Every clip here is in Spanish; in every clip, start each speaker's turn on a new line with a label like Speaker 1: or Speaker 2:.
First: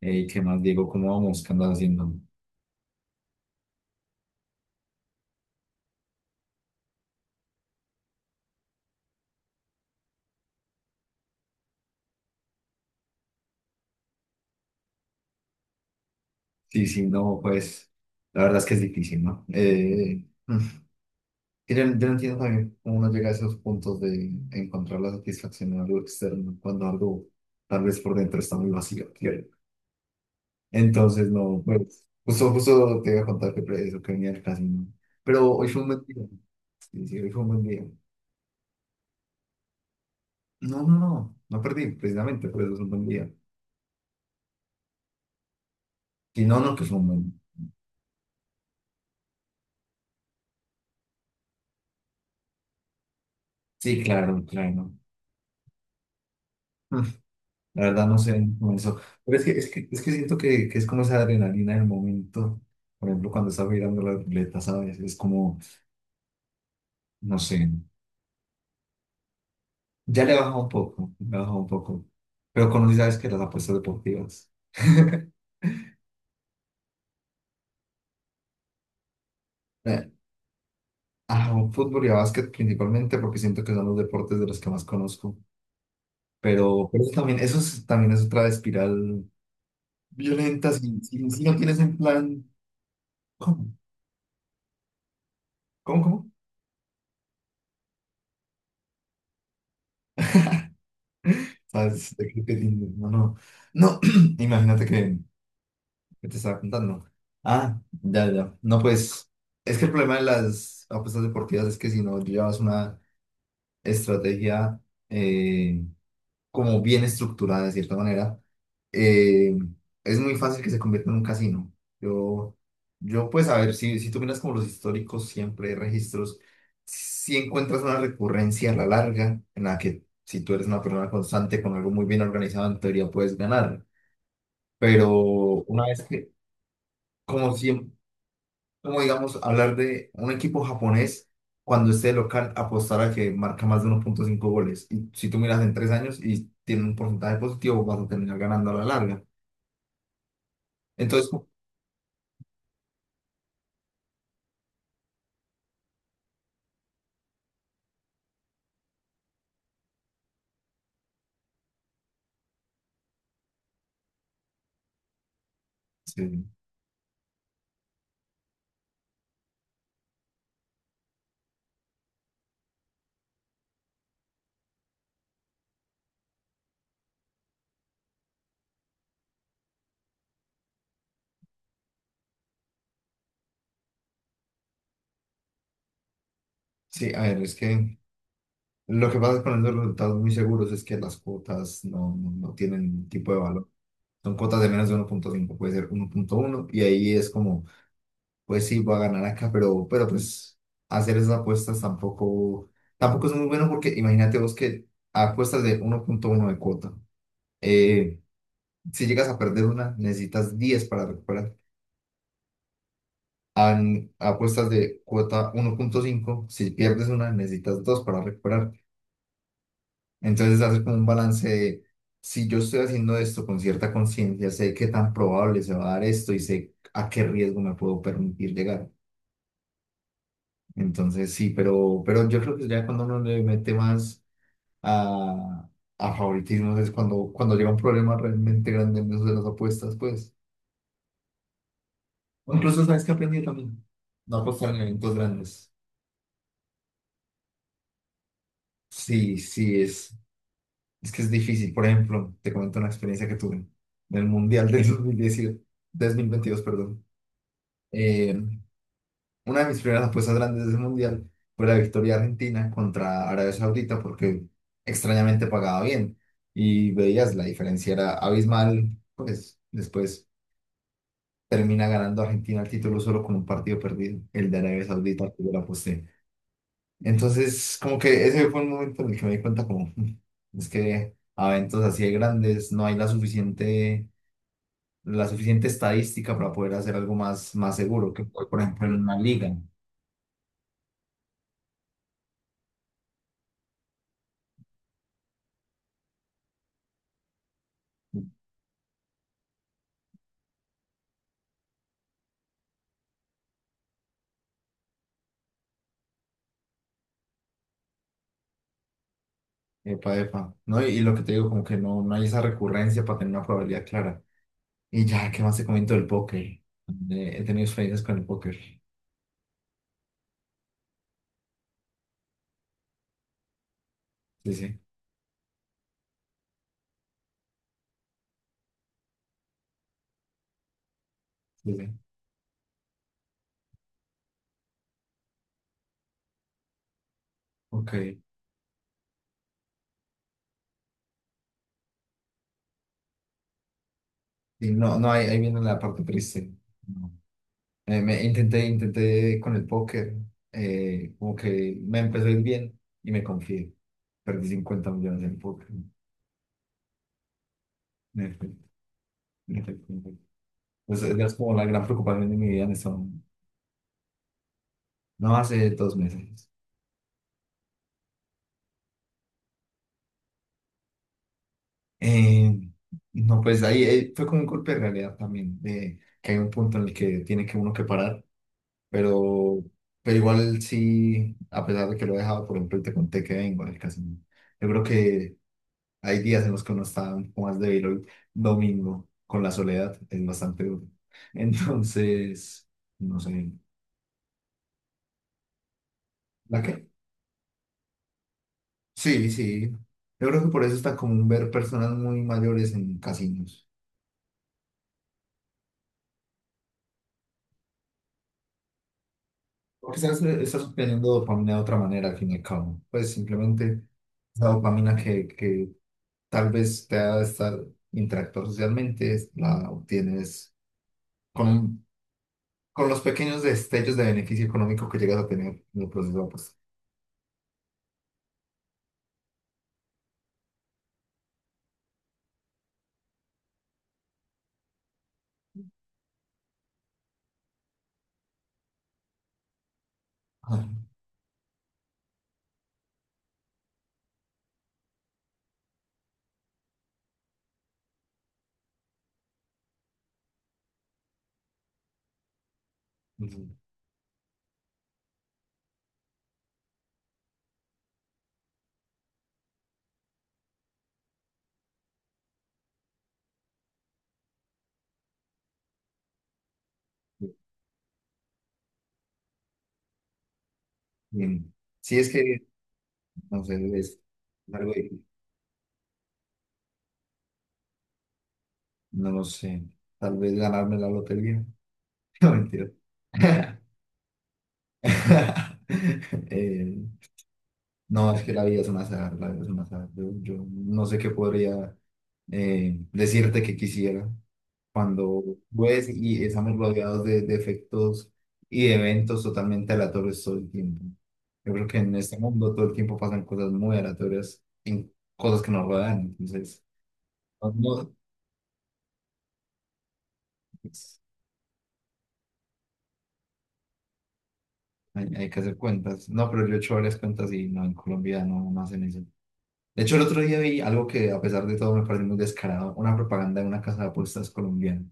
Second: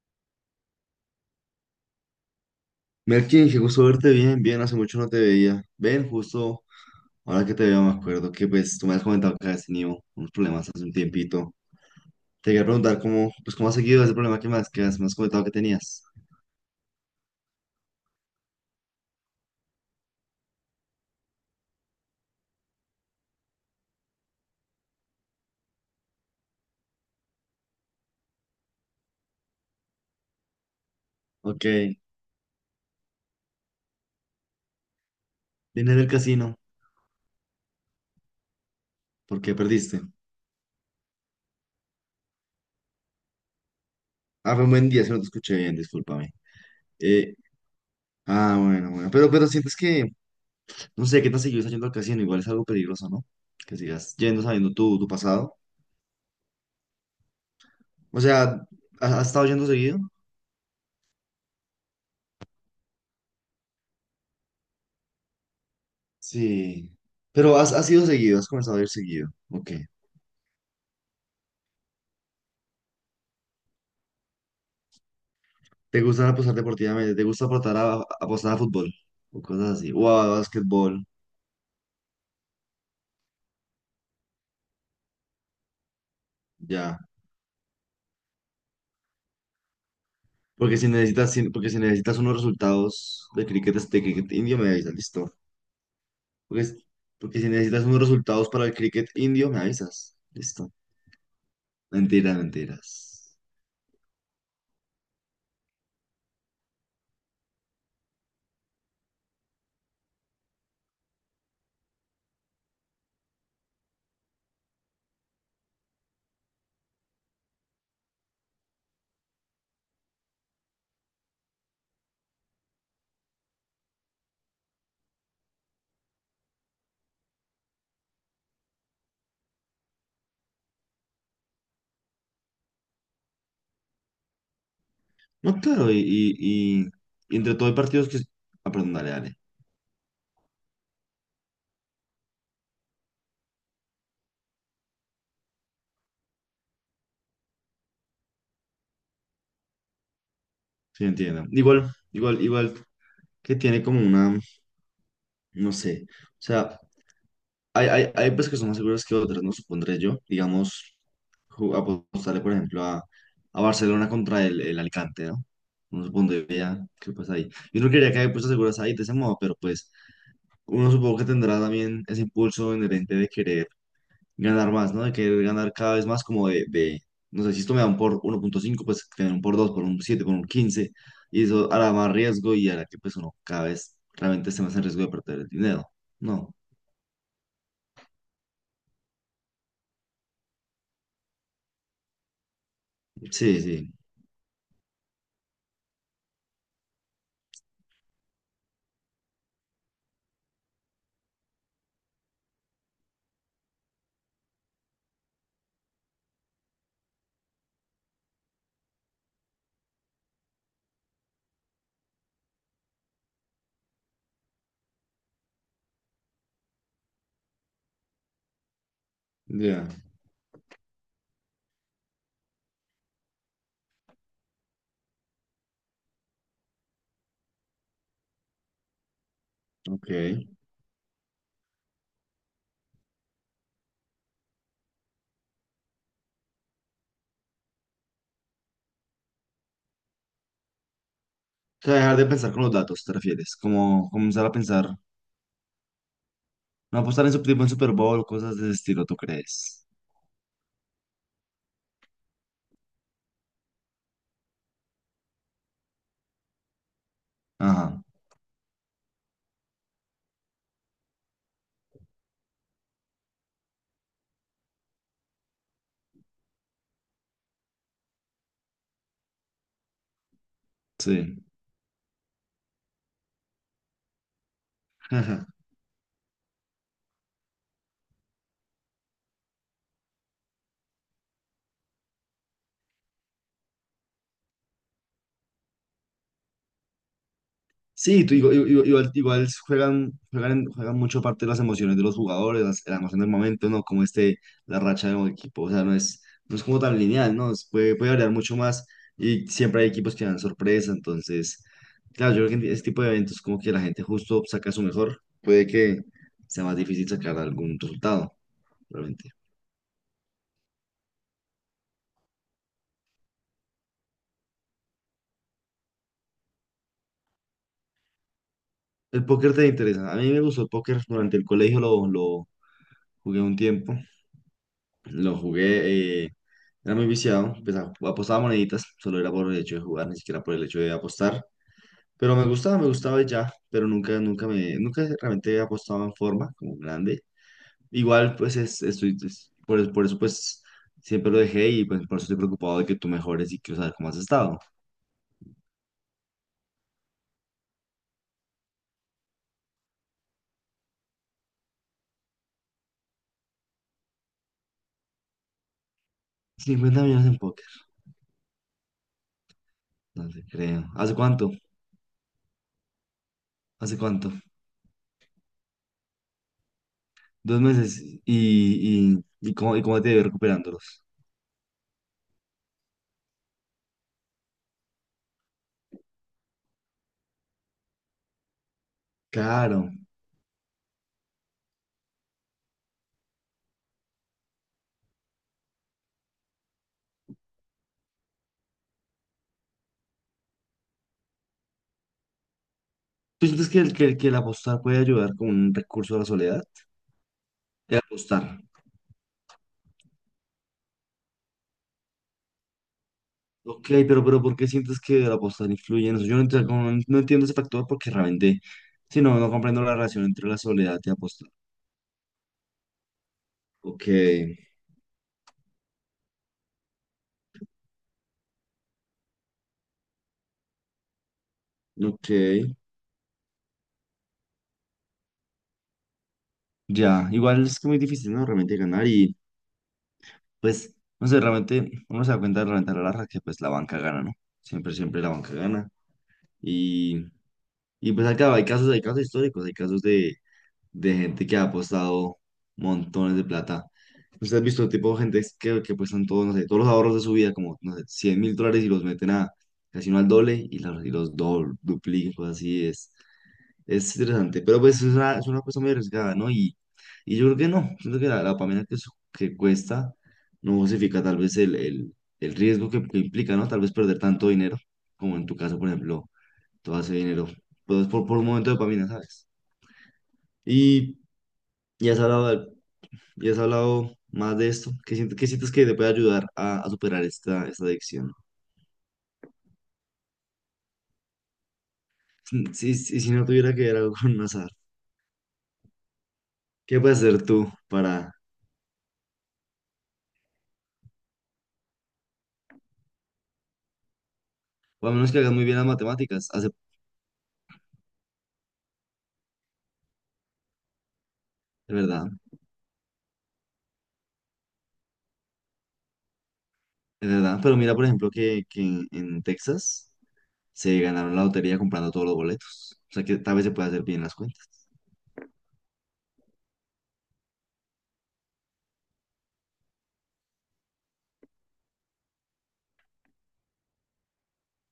Speaker 1: ¿Qué más, Diego? ¿Cómo vamos? ¿Qué andas haciendo?
Speaker 2: Melkin, qué gusto verte bien, bien, hace mucho no te veía. Ven, justo ahora que te veo me acuerdo que pues tú me has comentado que has tenido unos problemas hace un tiempito. Te quería preguntar cómo, pues cómo has seguido ese problema que más me has comentado que tenías.
Speaker 1: Sí, sí, no, pues la verdad es que es difícil, ¿no? Yo no entiendo también cómo uno llega a esos puntos de encontrar la satisfacción en algo externo cuando algo tal vez por dentro está muy vacío, ¿cierto? Entonces, no,
Speaker 2: Ok, vine
Speaker 1: pues justo te iba a contar que eso que venía al casino. Pero hoy fue un buen
Speaker 2: del
Speaker 1: día.
Speaker 2: casino,
Speaker 1: Sí, sí, hoy fue un buen día.
Speaker 2: ¿por qué perdiste?
Speaker 1: No, no, no, no perdí, precisamente, por eso es un buen día.
Speaker 2: Ah, fue un buen día, si no te escuché bien, discúlpame.
Speaker 1: Si no, no, que fue un
Speaker 2: Eh,
Speaker 1: buen.
Speaker 2: ah, bueno, bueno, pero, sientes que, no sé, qué tan seguido estás yendo al casino, igual es algo peligroso, ¿no? Que
Speaker 1: Sí,
Speaker 2: sigas yendo
Speaker 1: claro,
Speaker 2: sabiendo
Speaker 1: claro.
Speaker 2: tu pasado.
Speaker 1: La verdad no
Speaker 2: O
Speaker 1: sé
Speaker 2: sea,
Speaker 1: cómo eso.
Speaker 2: ¿has
Speaker 1: Pero es
Speaker 2: estado
Speaker 1: que,
Speaker 2: yendo
Speaker 1: es que,
Speaker 2: seguido?
Speaker 1: es que siento que es como esa adrenalina del momento. Por ejemplo, cuando estaba mirando la ruleta, ¿sabes? Es como,
Speaker 2: Sí.
Speaker 1: no
Speaker 2: Pero
Speaker 1: sé.
Speaker 2: has ido seguido, has comenzado a ir seguido. Ok.
Speaker 1: Ya le he bajado un poco, le he bajado un poco. Pero conocí, ¿sabes que las apuestas deportivas?
Speaker 2: ¿Te gusta apostar deportivamente? ¿Te gusta apostar a fútbol? O cosas así. O
Speaker 1: Eh,
Speaker 2: a básquetbol.
Speaker 1: A fútbol y a básquet principalmente porque siento que son los deportes de los que más conozco. Pero,
Speaker 2: Ya.
Speaker 1: pero eso también, eso es, también es otra espiral violenta
Speaker 2: Porque si
Speaker 1: si, si,
Speaker 2: necesitas,
Speaker 1: si
Speaker 2: si-
Speaker 1: no
Speaker 2: porque
Speaker 1: tienes
Speaker 2: si
Speaker 1: un
Speaker 2: necesitas unos
Speaker 1: plan.
Speaker 2: resultados
Speaker 1: ¿Cómo?
Speaker 2: de cricket indio, me avisas, listo.
Speaker 1: ¿Cómo? ¿Cómo?
Speaker 2: Porque, es- porque si necesitas unos resultados para el cricket indio, me avisas. Listo.
Speaker 1: ¿Sabes?
Speaker 2: Mentiras,
Speaker 1: No, no.
Speaker 2: mentiras.
Speaker 1: No, imagínate que, ¿qué te estaba contando? Ah, ya, ya. No, pues es que el problema de las apuestas deportivas es que si no llevas una estrategia eh, como bien estructurada de cierta manera, eh, es muy fácil que se convierta en un casino. Yo, yo pues a ver, si tú miras como los históricos siempre hay registros, si encuentras una recurrencia a la larga en la que si tú eres una persona constante con algo muy bien organizado, en teoría puedes ganar. Pero
Speaker 2: No,
Speaker 1: una
Speaker 2: claro, y,
Speaker 1: vez que,
Speaker 2: y, y- y entre
Speaker 1: como
Speaker 2: todo hay
Speaker 1: siempre,
Speaker 2: partidos que... Ah, perdón,
Speaker 1: como
Speaker 2: dale,
Speaker 1: digamos,
Speaker 2: dale.
Speaker 1: hablar de un equipo japonés cuando esté local, apostar a que marca más de 1.5 goles. Y si tú miras en 3 años y tiene un porcentaje positivo, vas a terminar ganando a la larga.
Speaker 2: Sí,
Speaker 1: Entonces, pues,
Speaker 2: entiendo. Igual que tiene como una, no sé. O sea, hay pues que son más seguras que otras, no supondré yo. Digamos, apostarle, por ejemplo, a Barcelona contra el Alicante, ¿no? Uno
Speaker 1: sí,
Speaker 2: supondría que pues ahí. Yo no quería que hay apuestas seguras ahí de ese modo, pero pues uno supongo que tendrá también ese impulso inherente de querer ganar más, ¿no? De querer ganar cada vez más como de no sé, si esto me dan por 1.5, pues que me den por 2 por un 7 por un 15 y eso hará más riesgo y hará que pues uno cada vez realmente esté más en riesgo de perder el dinero. No.
Speaker 1: sí, a ver, es que lo que pasa con esos resultados muy seguros es que las cuotas no tienen tipo de
Speaker 2: Sí,
Speaker 1: valor.
Speaker 2: sí.
Speaker 1: Son cuotas de menos de 1.5, puede ser 1.1, y ahí es como pues sí, voy a ganar acá, pero pues hacer esas apuestas tampoco, tampoco es muy bueno porque imagínate vos que apuestas de 1.1 de cuota. Eh, si llegas a perder una, necesitas 10 para recuperar. Apuestas de cuota 1.5, si pierdes una, necesitas 2 para recuperar.
Speaker 2: Ya.
Speaker 1: Entonces hacer como un balance de, si yo estoy haciendo esto con cierta conciencia, sé qué tan probable se va a dar esto y sé a qué riesgo me puedo permitir llegar.
Speaker 2: Ok.
Speaker 1: Entonces sí, pero yo creo que ya cuando uno le mete más a, a favoritismos es cuando, cuando llega un problema realmente grande en eso de las apuestas, pues.
Speaker 2: O sea, dejar de pensar
Speaker 1: O
Speaker 2: con los
Speaker 1: incluso
Speaker 2: datos,
Speaker 1: sabes que
Speaker 2: ¿te
Speaker 1: aprendí
Speaker 2: refieres?
Speaker 1: también.
Speaker 2: Como
Speaker 1: No
Speaker 2: comenzar a
Speaker 1: apostar en
Speaker 2: pensar,
Speaker 1: eventos grandes.
Speaker 2: no apostar en, tipo en Super Bowl, cosas de ese estilo, ¿tú
Speaker 1: Sí, sí,
Speaker 2: crees?
Speaker 1: es que es difícil. Por ejemplo, te comento una experiencia que tuve en el Mundial de 2010, 2022, perdón.
Speaker 2: Ajá,
Speaker 1: Eh, Una de mis primeras apuestas grandes del Mundial fue la victoria argentina contra Arabia Saudita porque extrañamente pagaba bien y veías la diferencia era abismal, pues después
Speaker 2: sí.
Speaker 1: termina ganando Argentina el título solo con un partido perdido, el de Arabia Saudita, que
Speaker 2: Ajá.
Speaker 1: yo la aposté. Entonces, como que ese fue un momento en el que me di cuenta como, es que a eventos así de grandes no hay la suficiente estadística para poder hacer algo más, más seguro
Speaker 2: Sí,
Speaker 1: que,
Speaker 2: tú, igual,
Speaker 1: por
Speaker 2: igual,
Speaker 1: ejemplo, en
Speaker 2: igual-
Speaker 1: una
Speaker 2: igual
Speaker 1: liga.
Speaker 2: juegan mucho parte de las emociones de los jugadores, la emoción del momento, ¿no? Como este, la racha de un equipo, o sea, no es como tan lineal, ¿no? Puede variar mucho más y siempre hay equipos que dan sorpresa, entonces, claro, yo creo que en este tipo de eventos como que la gente justo saca su mejor, puede que sea más difícil sacar algún resultado realmente.
Speaker 1: Epa, epa. No, y lo que te digo, como que no, no hay esa recurrencia para tener una probabilidad clara. Y ya, ¿qué más te comento del póker? He tenido experiencias con el póker.
Speaker 2: El póker te interesa. A mí me gustó el póker durante el colegio, lo jugué un tiempo.
Speaker 1: Sí, sí,
Speaker 2: Lo jugué, era muy viciado. Pues, apostaba moneditas, solo era por el hecho de jugar, ni siquiera por el hecho de apostar.
Speaker 1: sí, sí.
Speaker 2: Pero me gustaba y ya, pero nunca realmente he apostado en forma, como grande.
Speaker 1: Ok.
Speaker 2: Igual, pues es por eso, pues siempre lo dejé y pues por eso estoy preocupado de que tú mejores y quiero saber cómo has estado.
Speaker 1: Y no, no, ahí viene la parte triste. No. Me intenté con el póker. Como que me empezó a ir bien y me confié. Perdí 50 millones en póker.
Speaker 2: 50 millones en póker,
Speaker 1: En efecto, en efecto, en efecto.
Speaker 2: no te creo.
Speaker 1: Pues
Speaker 2: ¿Hace
Speaker 1: esa es
Speaker 2: cuánto?
Speaker 1: como la gran preocupación de mi vida en eso.
Speaker 2: ¿Hace cuánto?
Speaker 1: No hace 2 meses.
Speaker 2: 2 meses y cómo te ves recuperándolos.
Speaker 1: Eh, no, pues ahí, fue como un golpe de realidad también, de que hay un punto en el que tiene que uno que parar, pero,
Speaker 2: Claro.
Speaker 1: pero igual sí, a pesar de que lo he dejado, por ejemplo, y te conté que vengo del casino, yo creo que hay días en los que uno está un poco más débil hoy, domingo, con la soledad, es bastante duro. Entonces, no
Speaker 2: ¿Tú
Speaker 1: sé,
Speaker 2: sientes que el apostar puede ayudar como un recurso a la
Speaker 1: ¿la
Speaker 2: soledad?
Speaker 1: qué?
Speaker 2: El apostar.
Speaker 1: Sí, sí, yo creo que por eso está común ver personas muy mayores en casinos.
Speaker 2: Ok, pero ¿por qué sientes que el apostar influye en eso? Yo no, ent- como no no entiendo ese factor porque realmente, si no, no comprendo la
Speaker 1: Porque estás,
Speaker 2: relación entre la
Speaker 1: estás
Speaker 2: soledad
Speaker 1: obteniendo
Speaker 2: y apostar.
Speaker 1: dopamina de otra manera, al fin y al cabo. Pues simplemente
Speaker 2: Ok,
Speaker 1: la dopamina que tal vez te ha de estar interactuar socialmente, la obtienes con,
Speaker 2: ok.
Speaker 1: con los pequeños destellos de beneficio económico que llegas a tener en el proceso. Pues.
Speaker 2: Ya, igual es que muy difícil, ¿no? Realmente ganar y pues, no sé, realmente uno se da cuenta realmente a la larga que pues la banca gana, ¿no? Siempre, siempre la banca gana. Y pues acá hay casos históricos, hay casos de,
Speaker 1: Ah,
Speaker 2: de gente que ha apostado montones de plata. Usted ha visto tipo de gente que apuestan todos, no sé, todos los ahorros de su vida, como, no sé, 100 mil dólares y los meten a casino al doble y los doble, duplican, cosas así, es,
Speaker 1: ujú.
Speaker 2: es interesante. Pero pues es una apuesta muy arriesgada, ¿no? Y yo creo que no, siento que la pamela que cuesta no justifica tal vez el riesgo que implica, ¿no? Tal vez perder tanto dinero, como en tu caso, por ejemplo todo ese dinero. Pues por un momento de dopamina, ¿sabes? Y,
Speaker 1: Bien. Sí,
Speaker 2: y
Speaker 1: es
Speaker 2: has
Speaker 1: que,
Speaker 2: hablado, del-
Speaker 1: no
Speaker 2: y
Speaker 1: sé,
Speaker 2: has
Speaker 1: es
Speaker 2: hablado más de
Speaker 1: algo
Speaker 2: esto.
Speaker 1: difícil.
Speaker 2: ¿Qué sientes que te puede ayudar a superar esta adicción?
Speaker 1: No lo sé. Tal vez ganarme la lotería. No,
Speaker 2: Si,
Speaker 1: mentira.
Speaker 2: si, si si no tuviera que ver algo con azar,
Speaker 1: Eh,
Speaker 2: ¿qué puedes hacer tú
Speaker 1: No, es que
Speaker 2: para,
Speaker 1: la vida es una azar, la vida es un azar. Yo no sé qué podría decirte que quisiera
Speaker 2: o a
Speaker 1: cuando
Speaker 2: menos que hagas muy bien las
Speaker 1: ves y
Speaker 2: matemáticas?
Speaker 1: estamos
Speaker 2: Hace,
Speaker 1: rodeados de efectos y de eventos totalmente aleatorios todo el tiempo. Yo creo que en
Speaker 2: es
Speaker 1: este
Speaker 2: verdad,
Speaker 1: mundo todo el tiempo pasan cosas muy aleatorias en cosas que nos rodean. Entonces,
Speaker 2: es
Speaker 1: no,
Speaker 2: verdad. Pero
Speaker 1: no,
Speaker 2: mira, por ejemplo, que en Texas
Speaker 1: pues,
Speaker 2: se ganaron la lotería comprando todos los boletos. O sea que tal vez se puede hacer bien las cuentas.
Speaker 1: hay que hacer cuentas. No, pero yo he hecho varias cuentas y no, en Colombia no, no hacen eso. De hecho, el otro día vi algo que a pesar de todo me parece muy descarado, una propaganda de una casa de apuestas colombiana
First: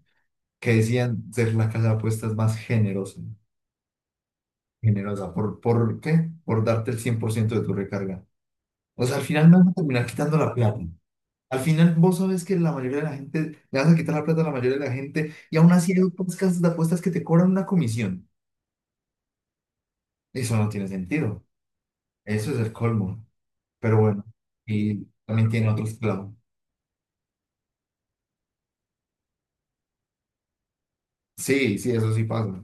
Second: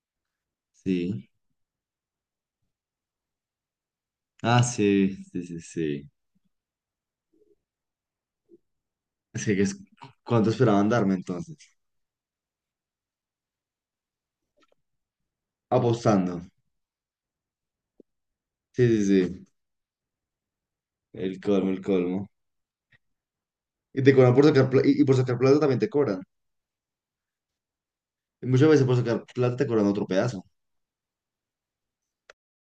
Speaker 1: que decían
Speaker 2: Sí.
Speaker 1: ser la casa de apuestas más generosa,
Speaker 2: Ah, sí,
Speaker 1: generosa.
Speaker 2: sí, sí,
Speaker 1: Por
Speaker 2: sí.
Speaker 1: qué? Por darte el 100% de tu recarga. O sea, al
Speaker 2: Es
Speaker 1: final me
Speaker 2: que
Speaker 1: van a
Speaker 2: es-
Speaker 1: terminar quitando
Speaker 2: ¿cuánto
Speaker 1: la plata.
Speaker 2: esperaban darme entonces?
Speaker 1: Al final vos sabes que la mayoría de la gente, le vas a quitar la plata a la mayoría de la gente y aún así hay otras
Speaker 2: Apostando.
Speaker 1: casas de apuestas que te cobran una comisión.
Speaker 2: Sí, sí, sí.
Speaker 1: Eso no tiene
Speaker 2: El
Speaker 1: sentido.
Speaker 2: colmo, el colmo.
Speaker 1: Eso es el colmo. Pero
Speaker 2: Y te
Speaker 1: bueno,
Speaker 2: cobran por sacar plata. Y
Speaker 1: y
Speaker 2: por sacar
Speaker 1: también
Speaker 2: plata
Speaker 1: tiene
Speaker 2: también te
Speaker 1: otros
Speaker 2: cobran.
Speaker 1: clavos.
Speaker 2: Y muchas veces por sacar plata te cobran otro pedazo.
Speaker 1: Sí, sí, eso sí pasa.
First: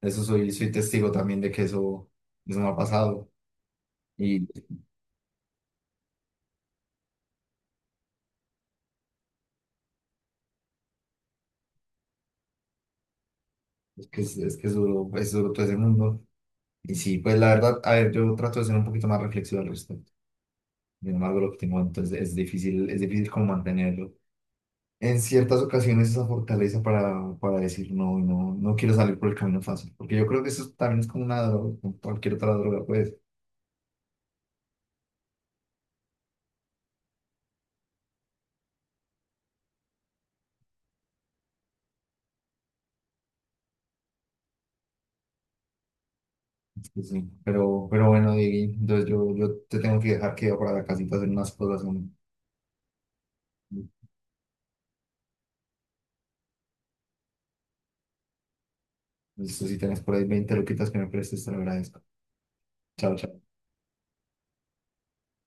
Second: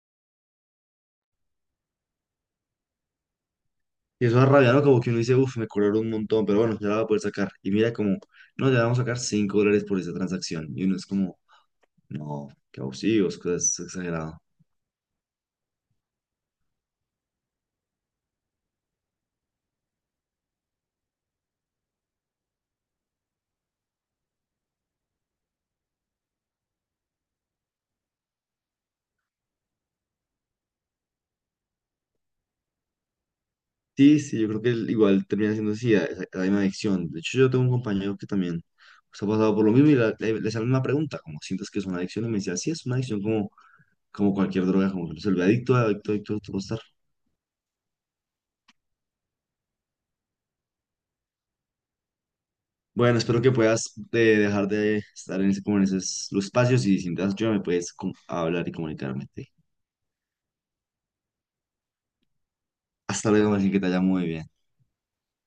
Speaker 1: Eso soy, soy testigo también de que eso me ha pasado.
Speaker 2: Y eso
Speaker 1: Y
Speaker 2: es rabia, ¿no? Como que uno dice, uff, me cobraron un montón, pero bueno, ya la voy a poder sacar. Y mira como, no, ya vamos a sacar $5 por esa transacción. Y uno es como, no, qué abusivos, cosas exageradas.
Speaker 1: es que es duro todo ese mundo. Y sí, pues la verdad, a ver, yo trato de ser un poquito más reflexivo al respecto. Sin embargo, lo que tengo entonces es difícil como mantenerlo. En ciertas ocasiones esa fortaleza para decir no, no, no quiero salir por el camino fácil. Porque yo creo que eso también es como una droga, como cualquier otra droga, pues.
Speaker 2: Sí, sí, yo creo que igual termina siendo así, la misma adicción. De hecho, yo tengo un compañero que también se ha pasado por lo mismo y le sale una pregunta, como sientes que es una adicción, y me decía, sí, es una adicción como cualquier droga, como que se vuelve adicto a estar.
Speaker 1: Sí, sí. Pero bueno, Diego, entonces yo te tengo que dejar que yo para la casita a hacer unas cosas.
Speaker 2: Bueno, espero que puedas dejar de estar en ese, como en esos los espacios y si necesitas ayuda me puedes hablar y comunicarme.
Speaker 1: Listo, si tenés por ahí 20 loquitas que me prestes, te lo agradezco. Chao,
Speaker 2: Hasta
Speaker 1: chao.
Speaker 2: luego, así que te haya muy bien.